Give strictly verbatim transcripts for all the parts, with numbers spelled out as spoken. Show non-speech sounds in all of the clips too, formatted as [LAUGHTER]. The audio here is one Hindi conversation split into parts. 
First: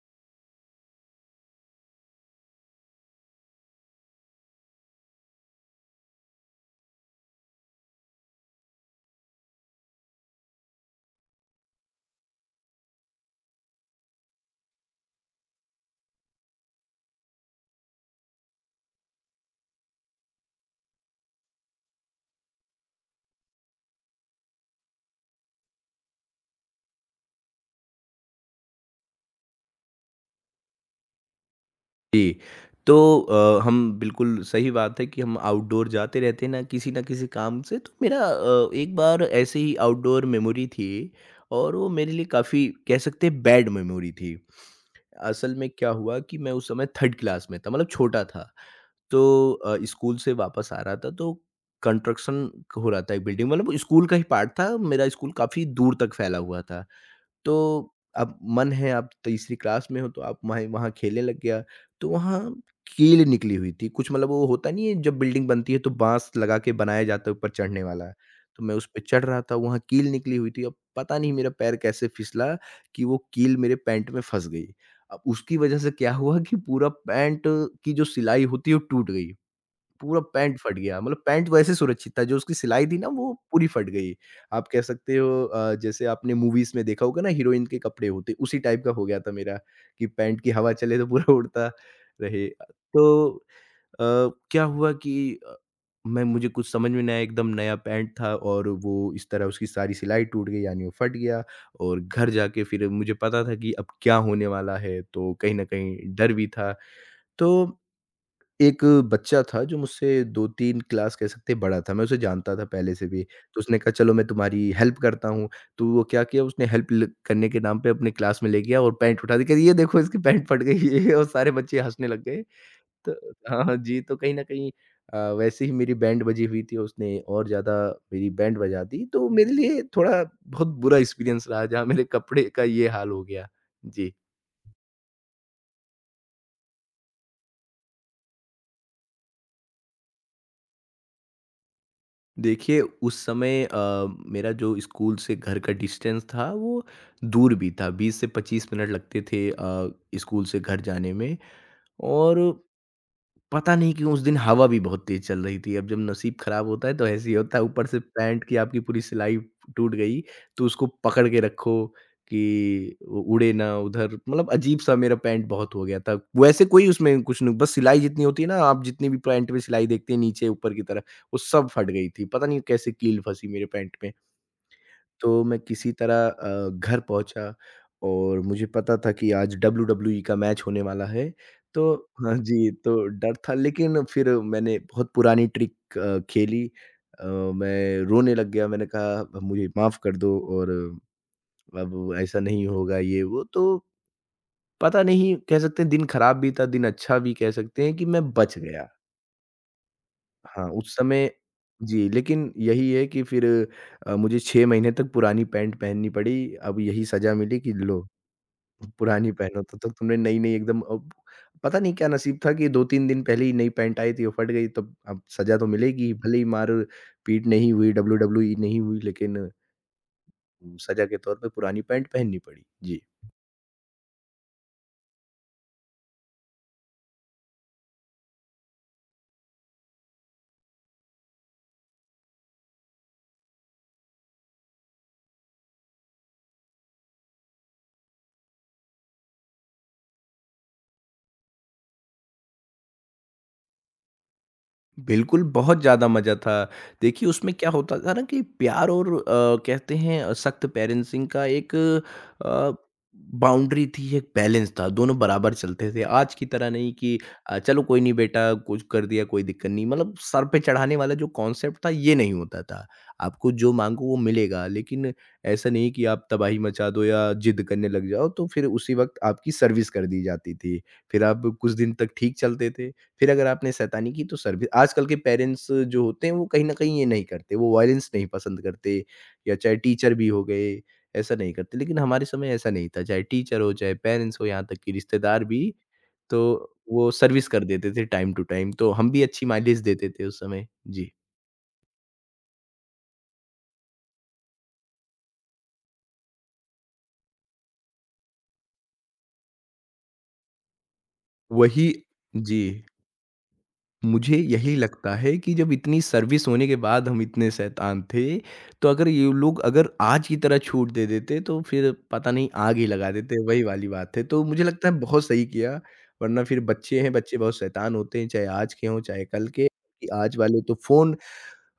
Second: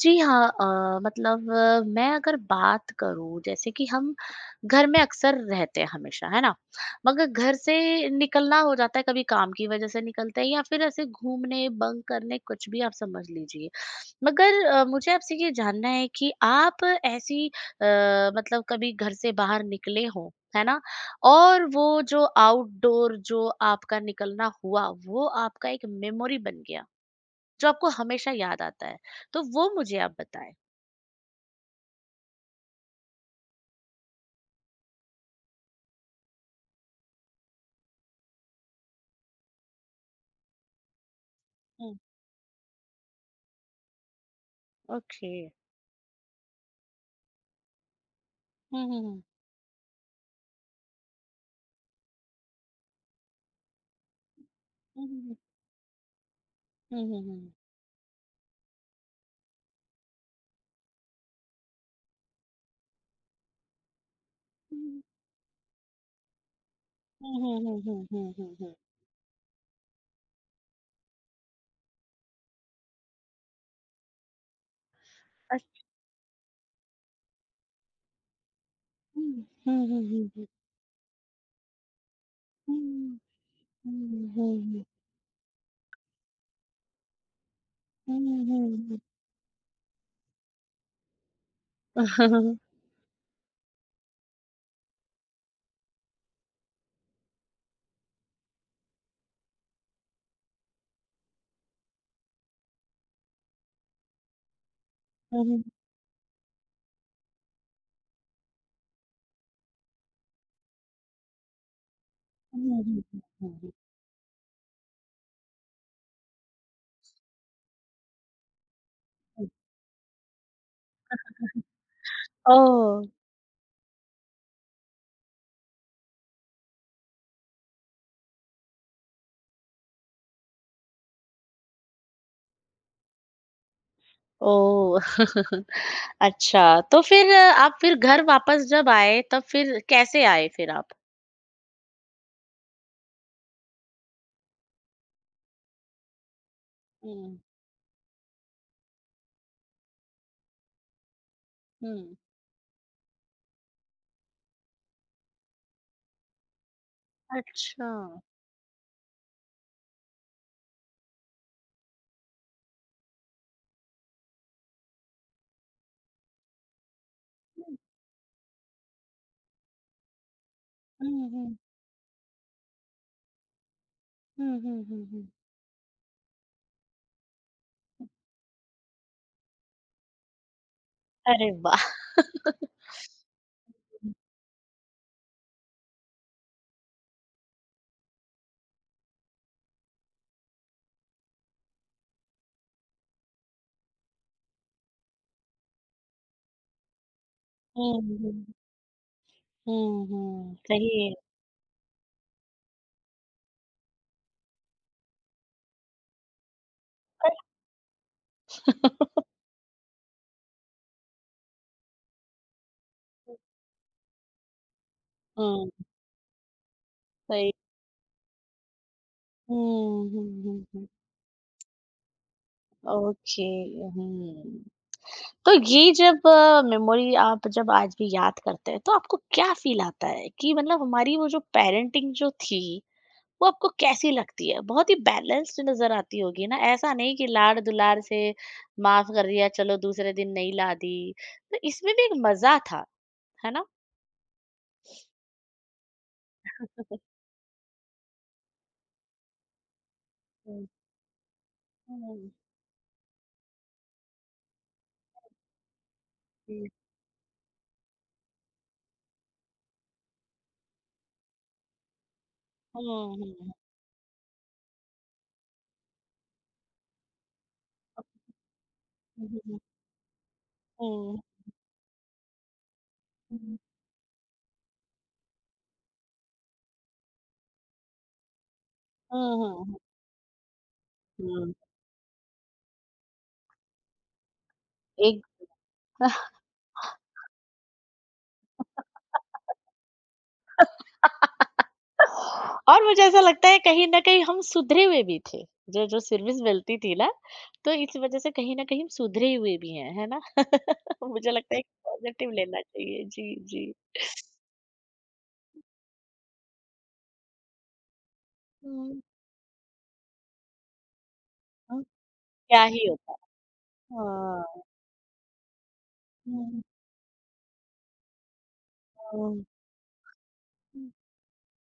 जी हाँ अ, मतलब अ, मैं अगर बात करूँ जैसे कि हम घर में अक्सर रहते हैं हमेशा है ना। मगर घर से निकलना हो जाता है कभी काम की वजह से निकलते हैं या फिर ऐसे घूमने बंक करने कुछ भी आप समझ लीजिए। मगर अ, मुझे आपसे ये जानना है कि आप ऐसी अ, मतलब कभी घर से बाहर निकले हो, है ना। और वो जो आउटडोर जो आपका निकलना हुआ वो आपका एक मेमोरी बन गया जो आपको हमेशा याद आता है, तो वो मुझे आप बताएं। जी, तो अ, हम बिल्कुल सही बात है कि हम आउटडोर जाते रहते हैं ना, किसी ना किसी काम से। तो मेरा अ, एक बार ऐसे ही आउटडोर मेमोरी थी और वो हम्म, मेरे लिए काफ़ी कह सकते हैं बैड मेमोरी थी। ओके। असल में क्या हुआ कि मैं उस समय थर्ड क्लास में था, मतलब छोटा था। हम्म हम्म तो अ, स्कूल से वापस आ रहा था, तो कंस्ट्रक्शन हो रहा था एक बिल्डिंग, मतलब वो स्कूल का ही पार्ट था, मेरा स्कूल हम्म, काफ़ी दूर तक फैला हुआ था। हम्म हम्म हम्म, तो अब मन है आप तीसरी क्लास में हो तो आप वहाँ वहाँ खेलने लग गया, तो वहाँ कील निकली हुई थी। कुछ मतलब वो होता नहीं है, हम्म जब बिल्डिंग बनती है तो बाँस लगा के बनाया जाता है हम्म ऊपर हम्म चढ़ने हम्म वाला। हम्म तो मैं हम्म। उसपे चढ़ रहा था, वहाँ कील निकली हुई थी। अब पता नहीं मेरा पैर कैसे फिसला कि वो कील मेरे पैंट में फँस गई। अब उसकी वजह अच्छा, से क्या हुआ कि पूरा पैंट की जो सिलाई होती है वो टूट गई। हम्म हम्म पूरा हम्म पैंट फट गया, मतलब पैंट वैसे सुरक्षित था, जो उसकी हम्म सिलाई थी ना हम्म, वो पूरी फट गई। हम्म, हम्म, आप कह हम्म, सकते हो अ, जैसे आपने मूवीज़ में देखा होगा ना हीरोइन के कपड़े होते, हम्म, उसी टाइप का हम्म, हो गया था मेरा कि पैंट की हवा चले तो पूरा [LAUGHS] उड़ता रहे। तो अ, क्या हुआ कि अ, मैं मुझे कुछ समझ में नहीं आया, एकदम नया पैंट था और वो इस तरह उसकी सारी सिलाई टूट गई, यानी वो फट गया। और घर जाके फिर मुझे पता था कि अब क्या होने वाला है, तो कहीं न कहीं डर भी था। तो एक बच्चा था जो मुझसे दो तीन क्लास कह सकते हैं बड़ा था, मैं उसे जानता था हम्म, पहले से हम्म, भी। तो हम्म, उसने कहा, चलो मैं तुम्हारी हेल्प करता हूँ। तो वो क्या किया, उसने हेल्प ल करने के नाम पे अपने क्लास में ले गया और पैंट उठा दी, कह रही ये देखो इसकी पैंट फट गई है, और सारे बच्चे हँसने लग गए। ओ तो हाँ, हाँ जी, तो कहीं न कहीं अ, वैसे ही मेरी बैंड बजी हुई थी, उसने और ज़्यादा मेरी बैंड बजा दी, तो मेरे लिए थोड़ा बहुत बुरा एक्सपीरियंस रहा जहाँ मेरे कपड़े का ये हाल हो गया। जी। ओ [LAUGHS] अच्छा तो फिर अ, आप फिर घर वापस जब आए तब फिर कैसे आए फिर आप। देखिए उस समय अ, मेरा जो स्कूल से घर का डिस्टेंस था, वो हम्म दूर भी था, बीस से पच्चीस मिनट लगते थे अ, स्कूल से घर जाने में। हम्म। और पता नहीं क्यों उस दिन हवा भी बहुत तेज़ चल रही थी। अब जब नसीब ख़राब होता है तो ऐसे ही होता है, ऊपर अच्छा। से पैंट की आपकी पूरी सिलाई टूट गई, तो उसको पकड़ के रखो कि उ उड़े ना उधर। मतलब अजीब-सा मेरा पैंट बहुत हो गया था। वैसे कोई उसमें कुछ नहीं, बस सिलाई जितनी होती है ना, आप जितनी भी पैंट में सिलाई देखते हैं नीचे ऊपर की तरफ, हम्म वो हम्म सब फट गई थी। पता नहीं कैसे कील फँसी मेरे पैंट में। हम्म हम्म हम्म। तो मैं किसी तरह अ, घर पहुँचा, और मुझे पता था कि आज डब्ल्यू डब्ल्यू ई का मैच होने वाला है। अरे तो वाह! हाँ जी, तो डर था, लेकिन फिर मैंने बहुत पुरानी ट्रिक अ, खेली। अ, मैं रोने लग गया। मैंने कहा, "अब मुझे माफ़ कर दो, और अब ऐसा नहीं होगा, ये वो।" तो पता नहीं, कह सकते हैं दिन खराब भी था, दिन अच्छा भी कह सकते हैं हुँ, कि मैं हुँ। बच गया। हुँ, हुँ, हाँ, सही उस है। समय जी, लेकिन यही है कि फिर अ, मुझे छह महीने तक पुरानी पैंट पहननी पड़ी। अब यही सज़ा मिली कि लो, [LAUGHS] पुरानी पहनो, तब तक तुमने नई-नई एकदम अब पता नहीं क्या नसीब था कि दो तीन दिन पहले ही नई पैंट आई थी, वो फट गई, तब अब सज़ा तो हुँ, मिलेगी ही, भले ही मार-पीट सही। नहीं हुई, डब्ल्यू डब्ल्यू ई नहीं हुई, लेकिन हुँ, हुँ, हुँ, हुँ। सज़ा के तौर पे पुरानी पैंट पहननी पड़ी। जी। ओके, हुँ। तो ये जब मेमोरी आप जब आज भी याद करते हैं, तो आपको क्या फ़ील आता है कि मतलब हमारी वो जो पेरेंटिंग जो थी, वो आपको कैसी लगती है? बहुत ही बैलेंस्ड नज़र आती होगी ना, ऐसा नहीं कि लाड़-दुलार से माफ़ कर दिया, चलो दूसरे दिन नहीं ला दी, तो इसमें भी एक मज़ा था, है ना? बिल्कुल, बहुत ज़्यादा मज़ा था। [LAUGHS] देखिए, उसमें क्या होता था ना कि प्यार और अ, कहते हैं अ, सख्त हुँ, पेरेंटिंग का एक हुँ, अ, बाउंड्री थी, एक बैलेंस था, दोनों बराबर चलते थे। आज की हुँ। तरह नहीं कि अ, चलो कोई नहीं बेटा, कुछ कर दिया कोई दिक्कत नहीं, मतलब सर पे चढ़ाने वाला जो कॉन्सेप्ट था, ये नहीं होता हुँ, था। आपको हुँ। जो माँगो वो मिलेगा, लेकिन ऐसा नहीं कि आप तबाही मचा दो या ज़िद करने लग जाओ, तो फिर उसी वक़्त हुँ, हुँ, आपकी हुँ। सर्विस कर दी जाती थी। हुँ। फिर आप कुछ दिन तक ठीक चलते थे। फिर अगर आपने शैतानी की तो सर्वि आजकल के पेरेंट्स जो होते हैं, वो कहीं न कहीं ये नहीं करते, वो वायलेंस नहीं पसंद करते, हाँ, या हाँ, चाहे हाँ। टीचर भी हो गए, ऐसा नहीं हुँ, करते। लेकिन हमारे समय ऐसा नहीं था, चाहे टीचर हो, चाहे पेरेंट्स हो, यहाँ तक कि एक रिश्तेदार भी, तो वो सर्विस कर देते थे टाइम टू टाइम, तो हम भी अच्छी माइलेज देते थे उस समय। जी, [LAUGHS] और मुझे ऐसा लगता है कहीं न कहीं हम सुधरे हुए भी थे। जो जो सर्विस मिलती थी ना, तो इस वज़ह से कहीं न कहीं हम सुधरे हुए भी हैं, है ना? [LAUGHS] मुझे लगता है कि वही पॉज़िटिव लेना जी। चाहिए। जी, जी। मुझे यही लगता है कि जब इतनी सर्विस होने के बाद हम इतने शैतान थे, तो हुँ, अगर ये लोग अगर आज की तरह छूट दे देते तो हुँ, फिर पता नहीं क्या आग ही ही लगा होता। देते, वही वाली बात है। तो हाँ, मुझे लगता है बहुत सही किया, वरना फिर हुँ, बच्चे हैं, बच्चे बहुत शैतान होते हैं, चाहे आज के हों, चाहे हुँ, कल के। कि आज वाले तो हुँ। फ़ोन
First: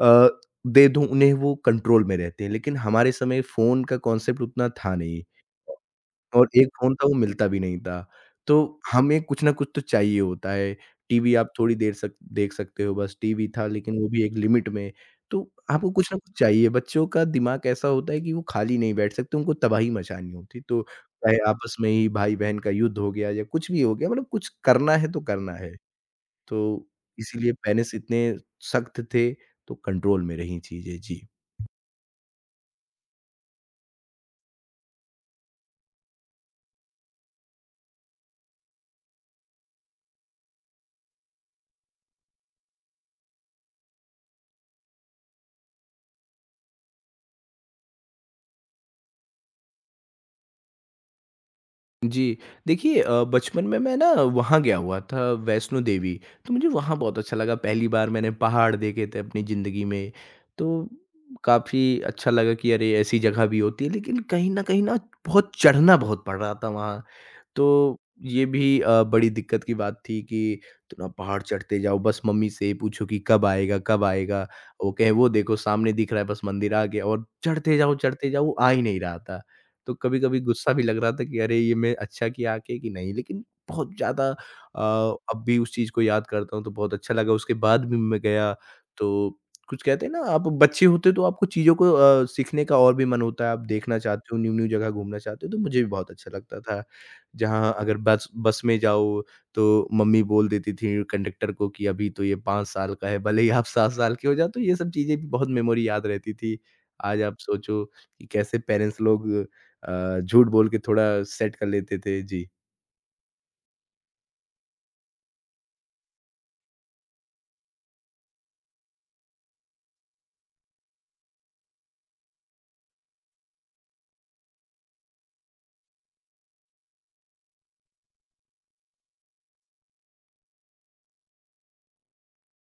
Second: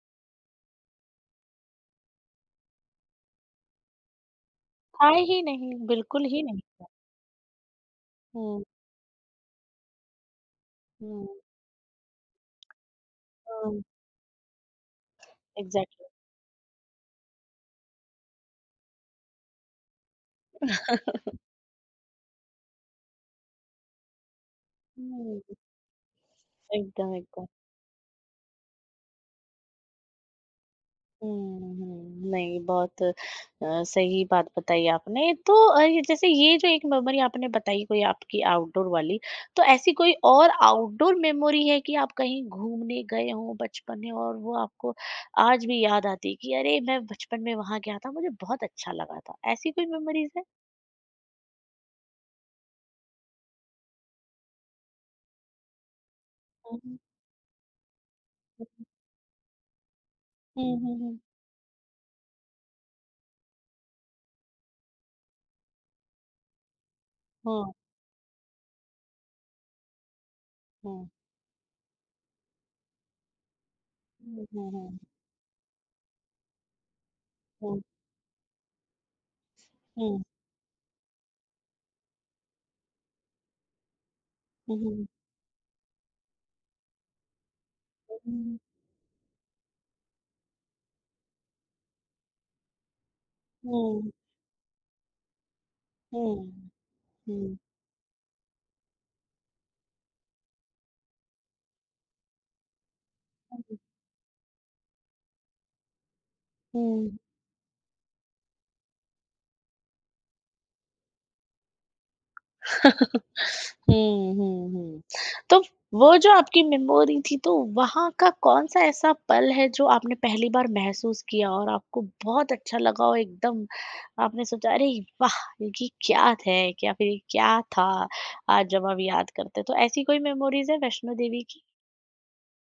अ, दे दूँ उन्हें वो कंट्रोल में रहते हैं, लेकिन हमारे समय फ़ोन का कॉन्सेप्ट उतना था था नहीं। ही नहीं, बिल्कुल ही और एक नहीं। फ़ोन था वो मिलता भी नहीं था। तो हुँ, हमें कुछ ना कुछ तो चाहिए होता है। हुँ, टीवी आप थोड़ी देर सक देख सकते हो बस, टीवी था हुँ। लेकिन वो भी एक लिमिट में। तो आपको एग्ज़ैक्टली। कुछ ना कुछ चाहिए, बच्चों का दिमाग ऐसा होता है कि वो खाली नहीं बैठ सकते, उनको तबाही मचानी होती। तो चाहे आपस में ही भाई-बहन का युद्ध हो गया या कुछ भी हो गया, मतलब कुछ करना है तो हुँ, करना है। तो एकदम, एकदम। इसीलिए पेरेंट्स इतने सख्त थे, तो कंट्रोल में रहीं चीज़ें। जी। हुँ, हुँ। नहीं, बहुत अ, सही बात बताई आपने। तो अ, ये जैसे ये जो एक मेमोरी आपने बताई कोई आपकी आउटडोर वाली, तो ऐसी कोई और आउटडोर मेमोरी है कि आप कहीं घूमने गए हों बचपन में और वो आपको आज भी याद आती है कि अरे! मैं बचपन में वहाँ गया था, मुझे बहुत अच्छा लगा था। ऐसी कोई मेमोरीज़ है? जी, देखिए अ, बचपन में मैं ना वहाँ गया हुआ था वैष्णो देवी, तो मुझे हुँ, वहाँ हुँ। बहुत अच्छा लगा, पहली बार मैंने पहाड़ देखे थे अपनी ज़िंदगी में, हुँ, तो हुँ, हुँ। काफ़ी अच्छा लगा कि अरे! ऐसी जगह भी होती है। लेकिन कहीं न कहीं ना बहुत चढ़ना बहुत पड़ रहा था वहाँ, हाँ, तो ये भी अ, बड़ी दिक्कत की बात थी कि इतना हाँ। पहाड़ चढ़ते जाओ, बस मम्मी से पूछो कि कब आएगा, कब आएगा? हुँ, हुँ, वो हुँ। कहें, "वो देखो सामने दिख रहा है, बस मंदिर आ गया" और चढ़ते हुँ, जाओ, चढ़ते जाओ, वो आ ही नहीं रहा था। तो हुँ। कभी-कभी गुस्सा भी लग रहा था कि अरे! ये मैं अच्छा किया आके कि नहीं। लेकिन बहुत ज़्यादा अ, हुँ, हुँ, हुँ। अब भी उस चीज़ को याद करता हूँ तो बहुत अच्छा लगा। उसके बाद भी मैं गया, तो कुछ कहते हैं ना आप बच्चे होते हो तो आपको चीज़ों को अ, सीखने का और भी मन होता है। आप देखना हुँ, हुँ, चाहते हो, न्यू-न्यू जगह घूमना चाहते हो, तो मुझे भी बहुत अच्छा लगता हुँ। था। हुँ, जहाँ अगर बस बस में जाओ तो मम्मी बोल देती थी कंडक्टर को कि अभी तो ये पाँच साल का है, भले ही आप हुँ, सात साल के हो जाओ, तो ये सब चीज़ें भी बहुत मेमोरी याद रहती थी। हुँ। आज आप सोचो कि कैसे पेरेंट्स लोग अ, झूठ बोल के थोड़ा सेट कर लेते थे। जी। [LAUGHS] हुँ, हुँ, हुँ। तो वो जो आपकी मेमोरी थी तो वहाँ का कौन-सा ऐसा पल है जो आपने पहली बार महसूस किया और आपको बहुत अच्छा लगा और एकदम आपने सोचा अरे वाह! ये क्या है या फिर ये क्या था? आज जब हम याद करते हैं तो ऐसी कोई मेमोरीज़ है वैष्णो देवी की?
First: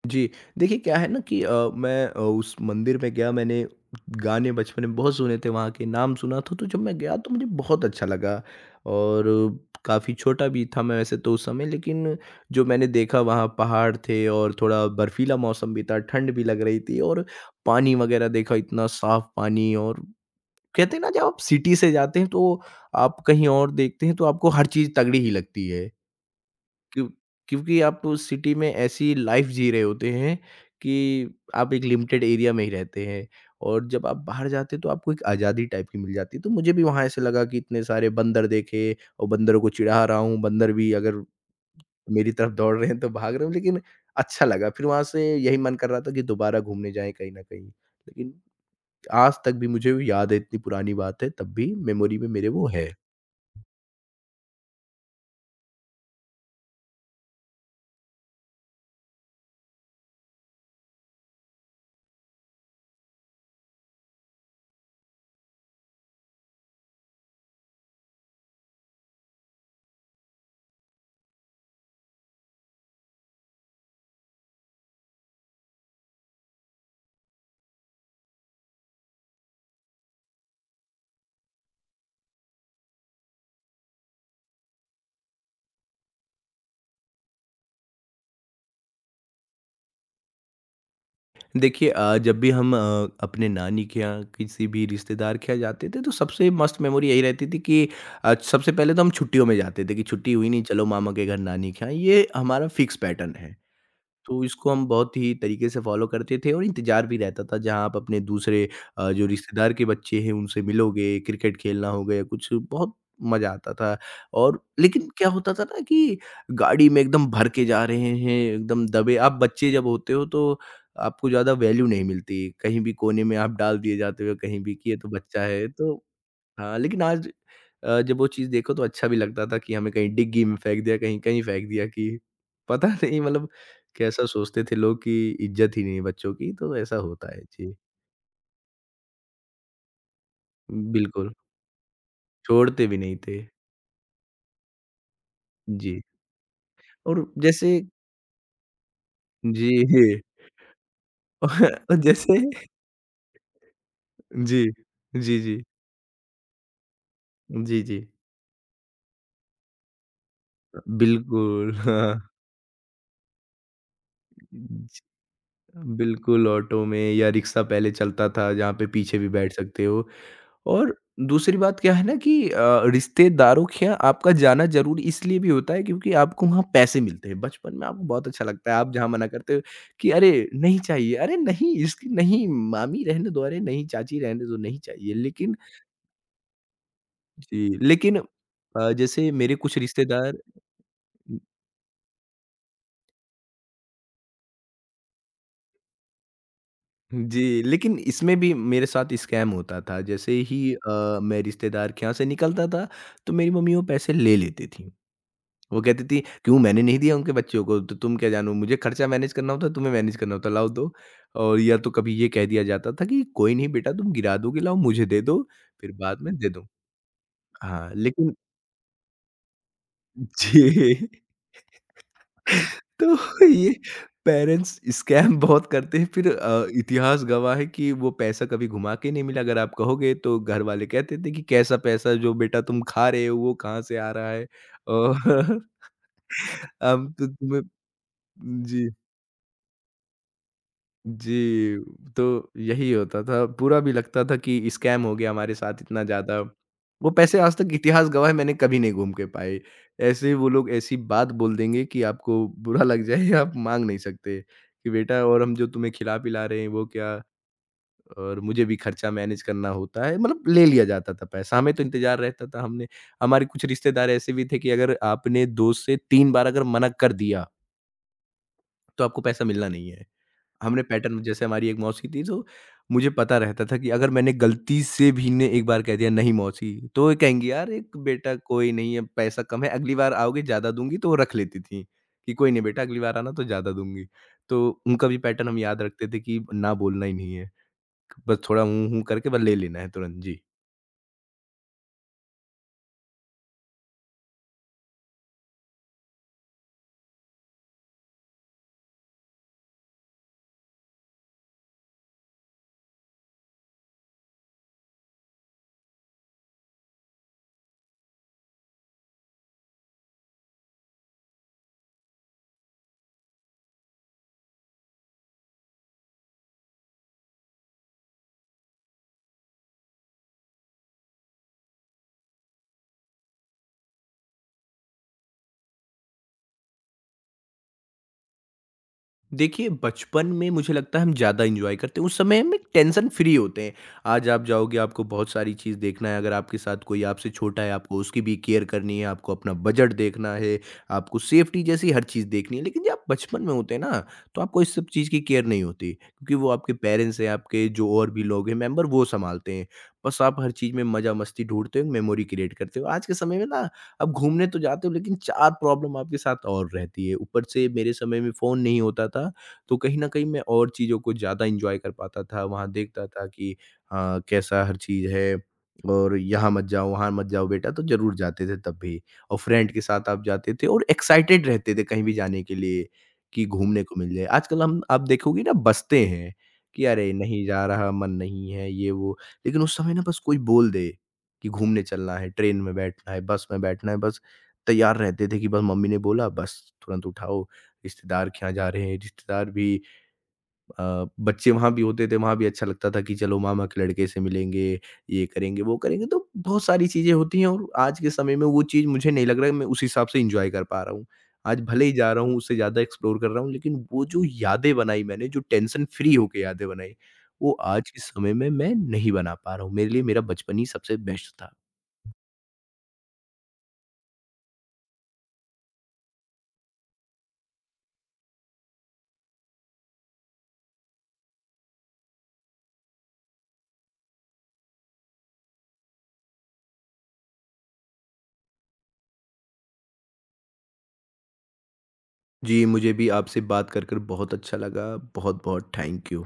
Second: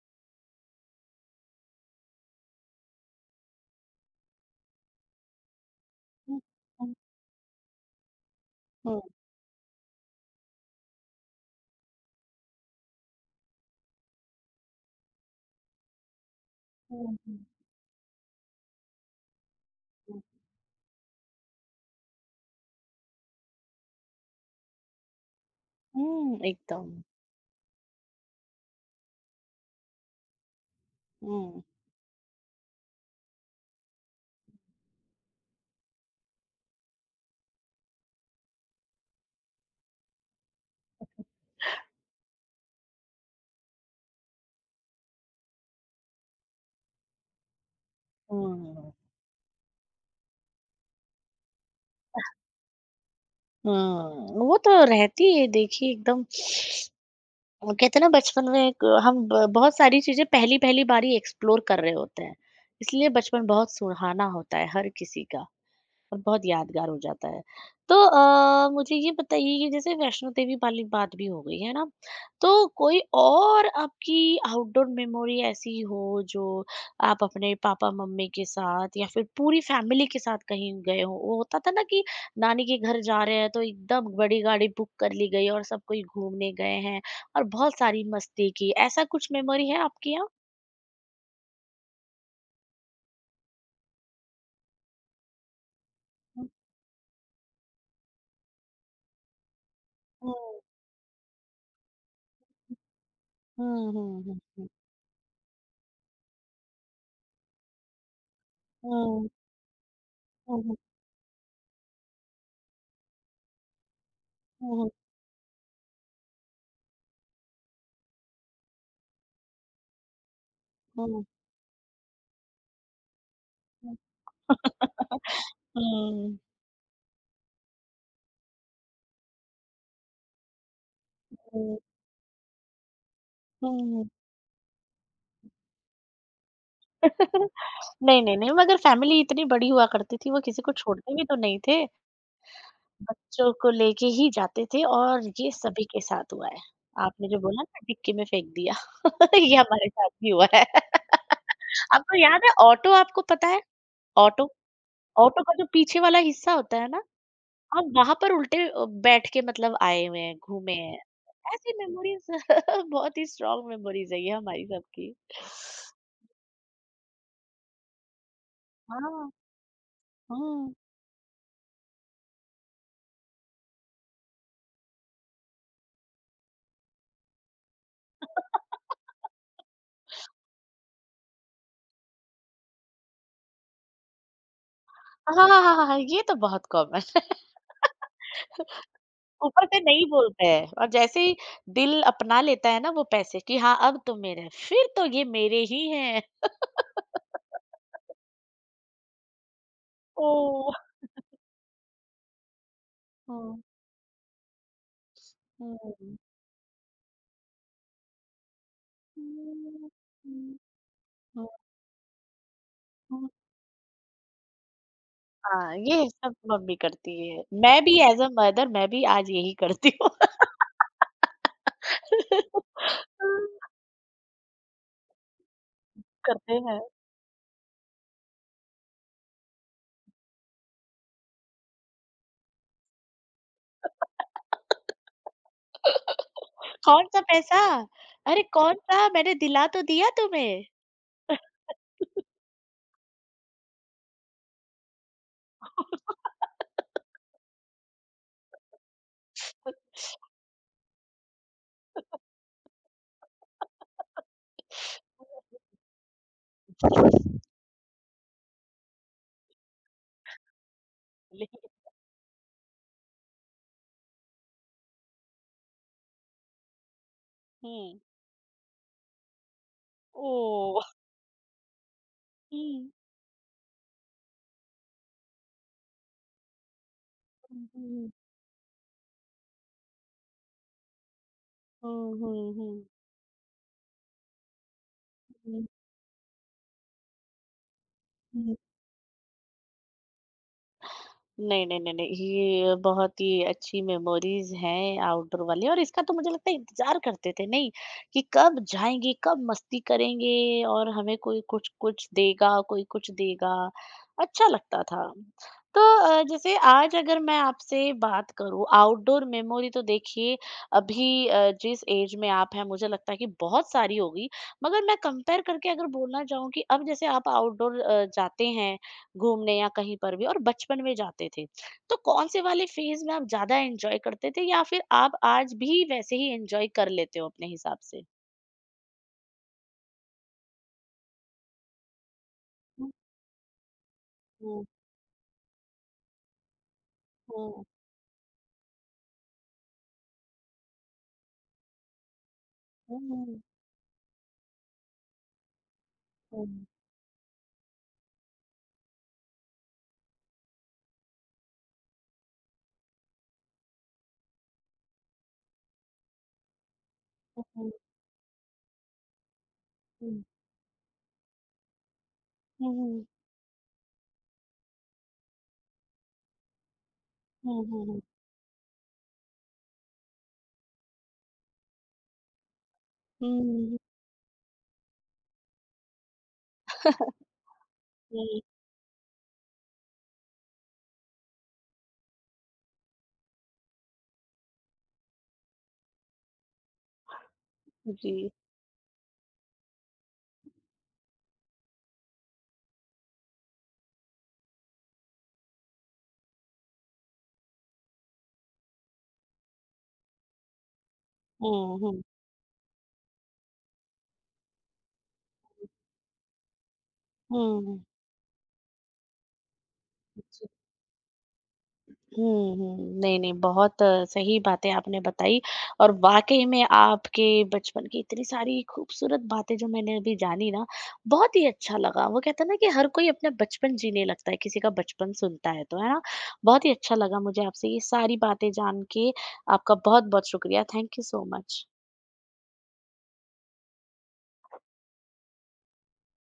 जी। देखिए क्या है ना कि अ, मैं अ, उस मंदिर में गया, मैंने गाने बचपन में बहुत सुने थे वहाँ के, नाम सुना हुँ, था, तो जब हुँ, मैं गया तो मुझे बहुत अच्छा लगा। हुँ, और काफ़ी छोटा भी था मैं वैसे तो उस समय, लेकिन जो मैंने देखा वहाँ पहाड़ थे और थोड़ा बर्फीला मौसम भी था, ठंड भी लग रही थी, हुँ, और हुँ, पानी वग़ैरह देखा, इतना साफ़ पानी। और हुँ। कहते हैं ना जब आप सिटी से जाते हैं, तो आप कहीं और देखते हैं तो आपको हर चीज़ तगड़ी ही लगती है। हुँ, एकदम। क्यों? क्योंकि आप उस सिटी में ऐसी लाइफ जी रहे होते हैं कि हुँ, आप एक लिमिटेड एरिया में ही रहते हैं, और जब आप बाहर जाते हैं तो आपको एक आज़ादी टाइप की मिल जाती है। तो मुझे भी वहाँ ऐसे लगा कि इतने सारे बंदर देखे, और बंदरों को चिढ़ा रहा हूँ, बंदर भी अगर मेरी तरफ दौड़ रहे हैं तो भाग रहे हूँ, लेकिन अच्छा लगा। फिर वहाँ से यही मन कर रहा था कि दोबारा घूमने जाएं कहीं ना कहीं, लेकिन हुँ, आज तक भी मुझे वो याद है, इतनी पुरानी बात है, तब भी मेमोरी में मेरे वो है। हुँ। वो तो रहती है देखिए एकदम। वो कहते हैं ना बचपन में एक हम ब बहुत सारी चीज़ें पहली-पहली बारी एक्सप्लोर कर रहे होते हैं, इसलिए बचपन बहुत सुहाना होता है हर किसी का। और बहुत यादगार हो जाता है। तो अ, मुझे ये बताइए कि जैसे वैष्णो देवी वाली बात भी हो गई है ना, तो कोई और आपकी आउटडोर मेमोरी ऐसी हो जो आप अपने पापा-मम्मी के साथ या फिर पूरी फैमिली के साथ कहीं गए हों? वो होता था ना कि नानी के घर जा रहे हैं तो एकदम बड़ी गाड़ी बुक कर ली गई और सब कोई घूमने गए हैं और बहुत सारी मस्ती की। ऐसा कुछ मेमोरी है आपके यहाँ? देखिए अ, जब भी हम अ, अपने नानी के यहाँ किसी भी रिश्तेदार के यहाँ जाते थे, तो हुँ, सबसे मस्त मेमोरी यही रहती थी कि अ, सबसे पहले तो हम छुट्टियों में जाते थे, कि छुट्टी हुई नहीं चलो मामा के घर, नानी के यहाँ, ये हमारा फिक्स पैटर्न है। हुँ, हुँ, हुँ, तो हुँ, इसको हम बहुत ही तरीके से फ़ॉलो करते थे, और इंतज़ार भी रहता था जहाँ आप अपने दूसरे अ, जो हुँ, रिश्तेदार के बच्चे हैं उनसे हुँ, हुँ, मिलोगे, क्रिकेट खेलना हो गया, कुछ बहुत मज़ा आता था। और हुँ, लेकिन क्या होता था ना कि गाड़ी में एकदम भर के जा रहे हैं, एकदम दबे आप बच्चे जब होते हो तो हुँ, हुँ। आपको ज़्यादा वैल्यू नहीं मिलती, कहीं भी कोने में आप डाल दिए जाते हो, कहीं भी कि ये तो बच्चा है तो हुँ, हाँ, लेकिन आज अ, जब वो चीज़ देखो तो अच्छा भी लगता था कि हमें कहीं डिग्गी में फेंक दिया, कहीं कहीं फेंक हुँ, दिया कि पता [LAUGHS] नहीं मतलब हुँ। कैसा सोचते थे लोग कि इज़्ज़त ही नहीं है बच्चों की, तो ऐसा होता है। [LAUGHS] जी, नहीं, नहीं, नहीं मगर फैमिली इतनी बड़ी हुआ करती थी, वो किसी को छोड़ते भी बिल्कुल, तो नहीं थे, छोड़ते भी नहीं थे। बच्चों को लेके ही जाते थे और ये सभी के जी, साथ हुआ है। और आपने जो बोला जैसे ना डिक्की में फेंक दिया, [LAUGHS] ये हमारे साथ जी, भी हुआ है। [LAUGHS] [LAUGHS] और आपको जैसे याद है ऑटो आपको पता है? ऑटो, जी, जी, ऑटो का जी, जो पीछे वाला हिस्सा होता है ना, जी, हम जी। वहाँ पर उल्टे अ, बैठ के मतलब आए हुए हैं, घूमे हैं। ऐसी बिल्कुल, हाँ, मेमोरीज़ [LAUGHS] बहुत ही स्ट्रॉन्ग मेमोरीज़ है ये हमारी ज सबकी। बिल्कुल ऑटो में या रिक्शा पहले चलता था, जहाँ पे पीछे भी हाँ, बैठ सकते हो। हुँ। और दूसरी बात क्या है ना कि अ, रिश्तेदारों के यहाँ आपका जाना ज़रूरी इसलिए भी होता है क्योंकि आपको वहाँ पैसे मिलते हैं। बचपन में आपको बहुत अच्छा लगता है, आप जहाँ मना करते हो कि अरे! नहीं चाहिए, अरे नहीं इसकी नहीं मामी रहने दो, अरे नहीं चाची रहने दो, नहीं चाहिए। हाँ, लेकिन हाँ, हाँ, हाँ, ये तो बहुत कॉमन [LAUGHS] है। जी। लेकिन अ, जैसे मेरे ऊपर कुछ से नहीं रिश्तेदार बोलते हैं और जैसे ही दिल अपना लेता है ना वो पैसे कि हाँ, अब तुम मेरे हैं, फिर तो ये मेरे ही हैं। जी, लेकिन इसमें भी मेरे साथ स्कैम होता था। जैसे ही ओह! अ, मैं रिश्तेदार के यहाँ से निकलता था, तो मेरी हुँ, मम्मी वो पैसे ले लेती थी। वो कहती हुँ। थी, "क्यों मैंने नहीं दिया उनके बच्चों को, तो तुम क्या जानो? मुझे खर्चा मैनेज करना होता है, हुँ, तुम्हें मैनेज करना होता है, हुँ, लाओ दो।" हुँ, और या तो कभी ये कह दिया जाता था कि, हुँ। "कोई नहीं बेटा तुम गिरा दोगे, लाओ मुझे दे दो, हाँ, फिर ये बाद सब में दे दूँ।" मम्मी करती है। मैं हाँ, भी एज़ अ लेकिन मदर मैं भी आज यही करती हूँ। जी, [LAUGHS] तो ये [LAUGHS] पेरेंट्स स्कैम बहुत करते हैं, फिर करते अ, हैं। इतिहास गवाह है कि वो पैसा कभी घुमा के नहीं मिला, अगर आप कहोगे तो घर वाले कहते थे कि, "कैसा पैसा जो बेटा तुम खा रहे हो, वो कहाँ से आ रहा है?" और [LAUGHS] [LAUGHS] हम कौन-सा तो पैसा? तुम्हें अरे जी। कौन-सा? मैंने दिला तो दिया तुम्हें। जी, तो यही होता था। बुरा भी लगता था कि स्कैम हो गया हमारे साथ इतना ज़्यादा। वो पैसे आज तक इतिहास गवाह है मैंने कभी नहीं घूम के पाए। ऐसे ही वो लोग ऐसी बात बोल देंगे कि आपको बुरा लग जाए [LAUGHS] आप माँग नहीं सकते कि बेटा और हम जो तुम्हें खिला-पिला रहे हैं वो আসলে। क्या और मुझे भी खर्चा मैनेज करना होता है। मतलब ले लिया जाता था पैसा। हमें तो इंतज़ार रहता था हमने हमारे कुछ रिश्तेदार ऐसे भी थे कि अगर आपने दो से तीन बार अगर मना कर दिया, হুম। तो आपको पैसा मिलना नहीं है। हमने ও! पैटर्न जैसे हमारी एक मौसी थी तो হুম, मुझे पता रहता था कि अगर मैंने गलती से भी ने एक बार कह दिया नहीं मौसी तो वो कहेंगी হুম, यार एक হুম, बेटा कोई नहीं है पैसा कम है अगली बार आओगे ज़्यादा दूँगी तो वो रख लेती थी হুম, कि হুম, कोई नहीं হুম, बेटा अगली बार आना तो ज़्यादा दूँगी। तो उनका भी पैटर्न हम याद रखते थे कि ना बोलना ही नहीं है। बस হুম, थोड़ा ऊँ-हूँ करके बस ले लेना है तुरंत। जी। नहीं, नहीं, नहीं, नहीं। ये बहुत ही अच्छी मेमोरीज़ हैं आउटडोर वाली और इसका तो मुझे लगता है इंतज़ार करते थे नहीं कि कब जाएँगे, कब मस्ती करेंगे और हमें कोई कुछ-कुछ देगा, कोई कुछ देगा। अच्छा लगता था। तो अ, जैसे आज अगर मैं आपसे बात करूँ आउटडोर मेमोरी तो देखिए अभी अ, जिस ऐज में आप हैं मुझे लगता है कि बहुत सारी होगी। मगर मैं कंपेयर करके अगर बोलना चाहूँ कि अब जैसे आप आउटडोर अ, जाते हैं घूमने या कहीं पर भी और बचपन में जाते थे। तो कौन से वाले फेज़ में आप ज़्यादा एन्जॉय करते थे या फिर आप आज भी वैसे ही एन्जॉय कर लेते हो अपने हिसाब से? देखिए, बचपन में मुझे लगता है हम ज़्यादा एन्जॉय करते हैं, उस समय हम एक हुँ, टेंशन फ्री होते हैं। आज आप हुँ, जाओगे आपको बहुत सारी चीज़ देखना है, अगर आपके साथ कोई आपसे छोटा हुँ, है, आपको उसकी भी केयर करनी है, आपको अपना बजट देखना है, आपको सेफ्टी जैसी हर चीज़ देखनी है। लेकिन जब हुँ, आप हुँ, बचपन में होते हैं ना, तो आपको इस सब चीज़ की केयर नहीं होती क्योंकि वो हुँ, आपके पेरेंट्स हैं, आपके जो और भी लोग हैं मेंबर वो सँभालते हैं। बस आप हर चीज़ में मज़ा मस्ती ढूँढते हो, मेमोरी क्रिएट करते हो। आज के समय में ना अब घूमने तो जाते हो लेकिन चार प्रॉब्लम आपके साथ और रहती है। ऊपर हुँ, हुँ, से हुँ, मेरे समय में फ़ोन नहीं होता था, तो कहीं न कहीं मैं और चीज़ों को ज़्यादा एन्जॉय कर पाता था। वहाँ हुँ, देखता था कि हाँ, कैसा हर चीज़ है और यहाँ मत जाओ, वहाँ मत जाओ हुँ, बेटा, तो हुँ, ज़रूर जाते थे तब भी। और फ्रेंड के साथ आप जाते थे और एक्साइटेड रहते थे कहीं भी जाने के लिए कि हुँ, घूमने को मिल जाए। आजकल हम आप देखोगे ना बसते हैं कि अरे! नहीं जा रहा, मन हुँ, नहीं है, ये वो। लेकिन उस समय ना बस कोई बोल दे कि घूमने चलना है, ट्रेन में बैठना है, बस में बैठना है, बस तैयार रहते थे कि बस मम्मी ने बोला बस तुरंत उठाओ, रिश्तेदार जी, के यहाँ जा रहे हैं। रिश्तेदार भी अ, बच्चे वहाँ भी होते थे, वहाँ भी अच्छा लगता था कि चलो मामा के लड़के से मिलेंगे, ये करेंगे, वो करेंगे, तो बहुत सारी चीज़ें होती हैं और आज के समय में वो चीज़ मुझे नहीं लग रहा है मैं उस हिसाब से एन्जॉय कर पा रहा हूँ। आज हुँ, भले ही हुँ, जा रहा हूँ, उससे ज़्यादा एक्सप्लोर कर रहा हूँ, लेकिन वो जो यादें बनाई मैंने, जो टेंशन फ्री होके यादें बनाई, वो हुँ। आज के समय में मैं नहीं बना पा रहा हूँ। मेरे लिए मेरा बचपन ही सबसे बेस्ट था। हुँ, हुँ। नहीं, नहीं बहुत अ, सही बातें आपने बताई और वाक़ई में आपके बचपन की इतनी सारी खूबसूरत बातें जो मैंने अभी जानी ना, बहुत ही अच्छा लगा। वो कहते हैं ना कि हर कोई अपना बचपन जीने लगता है, किसी का बचपन सुनता है तो, है ना? बहुत ही अच्छा लगा मुझे आपसे ये सारी बातें जान के। आपका बहुत-बहुत शुक्रिया। Thank you so much. जी, मुझे भी आपसे बात कर कर बहुत अच्छा लगा। बहुत-बहुत थैंक यू।